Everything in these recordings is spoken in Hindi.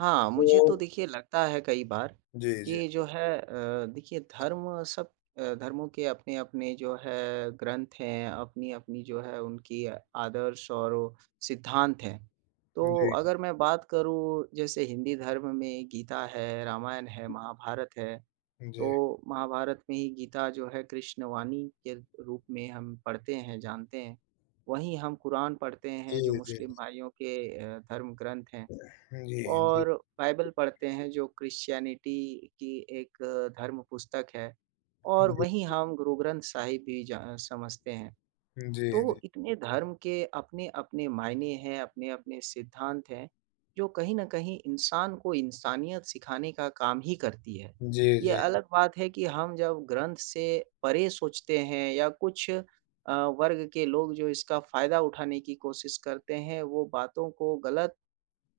हाँ, मुझे तो वो देखिए, लगता है कई बार जी, जी। कि जो है अ, देखिए, धर्म सब अ, धर्मों के अपने-अपने जो है, ग्रंथ हैं, अपनी-अपनी जो है, उनकी आदर्श और सिद्धांत हैं। उ, तो जी। अगर मैं बात करूँ, जैसे हिंदी धर्म में गीता है, रामायण है, महाभारत है। जी। तो महाभारत में ही गीता जो है, कृष्णवाणी के रूप में हम पढ़ते हैं, जानते हैं। वहीं हम कुरान पढ़ते हैं, जो जी, जी। मुस्लिम भाइयों के अ, धर्म ग्रंथ हैं जी, जी। और बाइबल पढ़ते हैं, जो क्रिश्चियनिटी की एक धर्म पुस्तक है, और वहीं [unintelligible] हम गुरु ग्रंथ साहिब भी ज अ, समझते हैं। जी, जी। तो इतने धर्म के अपने-अपने मायने हैं, अपने-अपने सिद्धांत हैं, जो कहीं न कहीं इंसान को इंसानियत सिखाने का काम ही करती है। जी, ये जी। अलग बात है कि हम जब ग्रंथ से परे सोचते हैं या कुछ अ, वर्ग के लोग जो इसका फ़ायदा उठाने की कोशिश करते हैं, वो बातों को गलत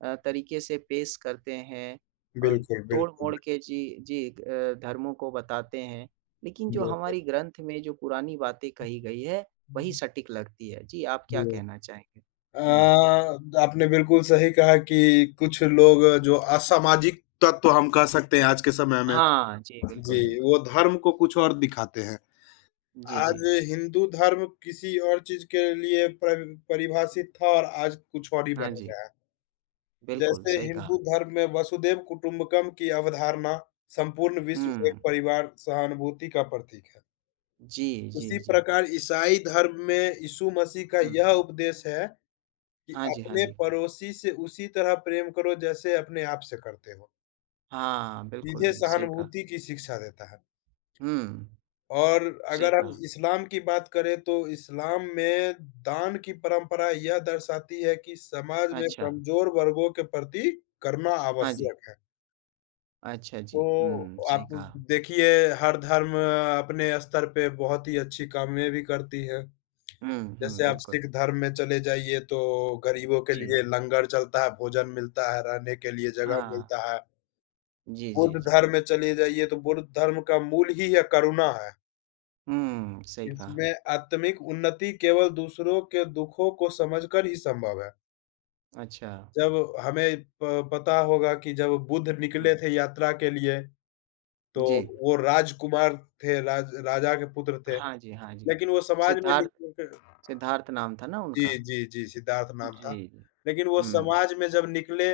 अ, तरीक़े से पेश करते हैं अ, बिल्कुल, तोड़-मोड़ बिल्कुल। के जी, जी। अ, धर्मों को बताते हैं। लेकिन जो बिल हमारी ग्रंथ में जो पुरानी बातें कही गई है, वही हुँ। सटीक लगती है। जी, आप क्या जी कहना चाहेंगे? हुँ। हाँ, अ, आपने बिल्कुल सही कहा कि कुछ लोग, जो असामाजिक तत्व हम कह सकते हैं आज के समय में, हाँ जी, बिल्कुल, जी, बिल्कुल। वो धर्म को कुछ और दिखाते हैं। जी, आज जी। हिंदू धर्म किसी और चीज़ के लिए पर परिभाषित था और आज कुछ और ही बन हाँ, जी। गया है। बिल्कुल, जैसे सही कहा। हिंदू धर्म में वसुधैव कुटुम्बकम की अवधारणा संपूर्ण विश्व एक हुँ। परिवार, सहानुभूति का प्रतीक है। जी, जी, उसी जी। प्रकार ईसाई धर्म में यीशु मसीह का हुँ। यह उपदेश है, कि हाँ जी, हाँ अपने जी। पड़ोसी से उसी तरह प्रेम करो, जैसे अपने आप से करते हो। हाँ, बिल्कुल। सीधे जी, सही कहा। सहानुभूति की शिक्षा देता है। हुँ। और सही अगर हम कहा। इस्लाम की बात करें, तो इस्लाम में दान की परंपरा यह दर्शाती है कि समाज में अच्छा। कमज़ोर वर्गों के प्रति करुणा हाँ, जी। आवश्यक है। अच्छा, जी। हुँ, तो हुँ, सही आप कहा। देखिए, हर धर्म अपने स्तर पे बहुत ही अच्छी कामें भी करती है। हुँ, हुँ। जैसे आप बिल्कुल। सिख धर्म में चले जाइए, तो गरीबों के जी। लिए लंगर चलता है, भोजन मिलता है, रहने के लिए जगह हाँ। मिलता है। जी, जी, बुद्ध जी। धर्म में चले जाइए, तो बुद्ध धर्म का मूल ही यह करुणा है। हुँ, सही कहा। इसमें आत्मिक उन्नति केवल दूसरों के दुखों को समझकर ही संभव है। अच्छा। जब हमें प पता होगा कि जब बुद्ध निकले हुँ। थे यात्रा के लिए, तो जी। वो राजकुमार थे, राज राजा के पुत्र थे, हाँ जी, हाँ जी। लेकिन वो समाज में सिद्धार्थ निकलके सिद्धार्थ नाम था ना उनका? जी, जी, जी, सिद्धार्थ नाम था। जी। लेकिन वो हुँ। समाज में जब निकले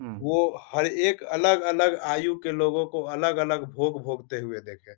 हुँ। वो हर एक अलग-अलग आयु के लोगों को अलग-अलग भोग भोगते हुए देखे।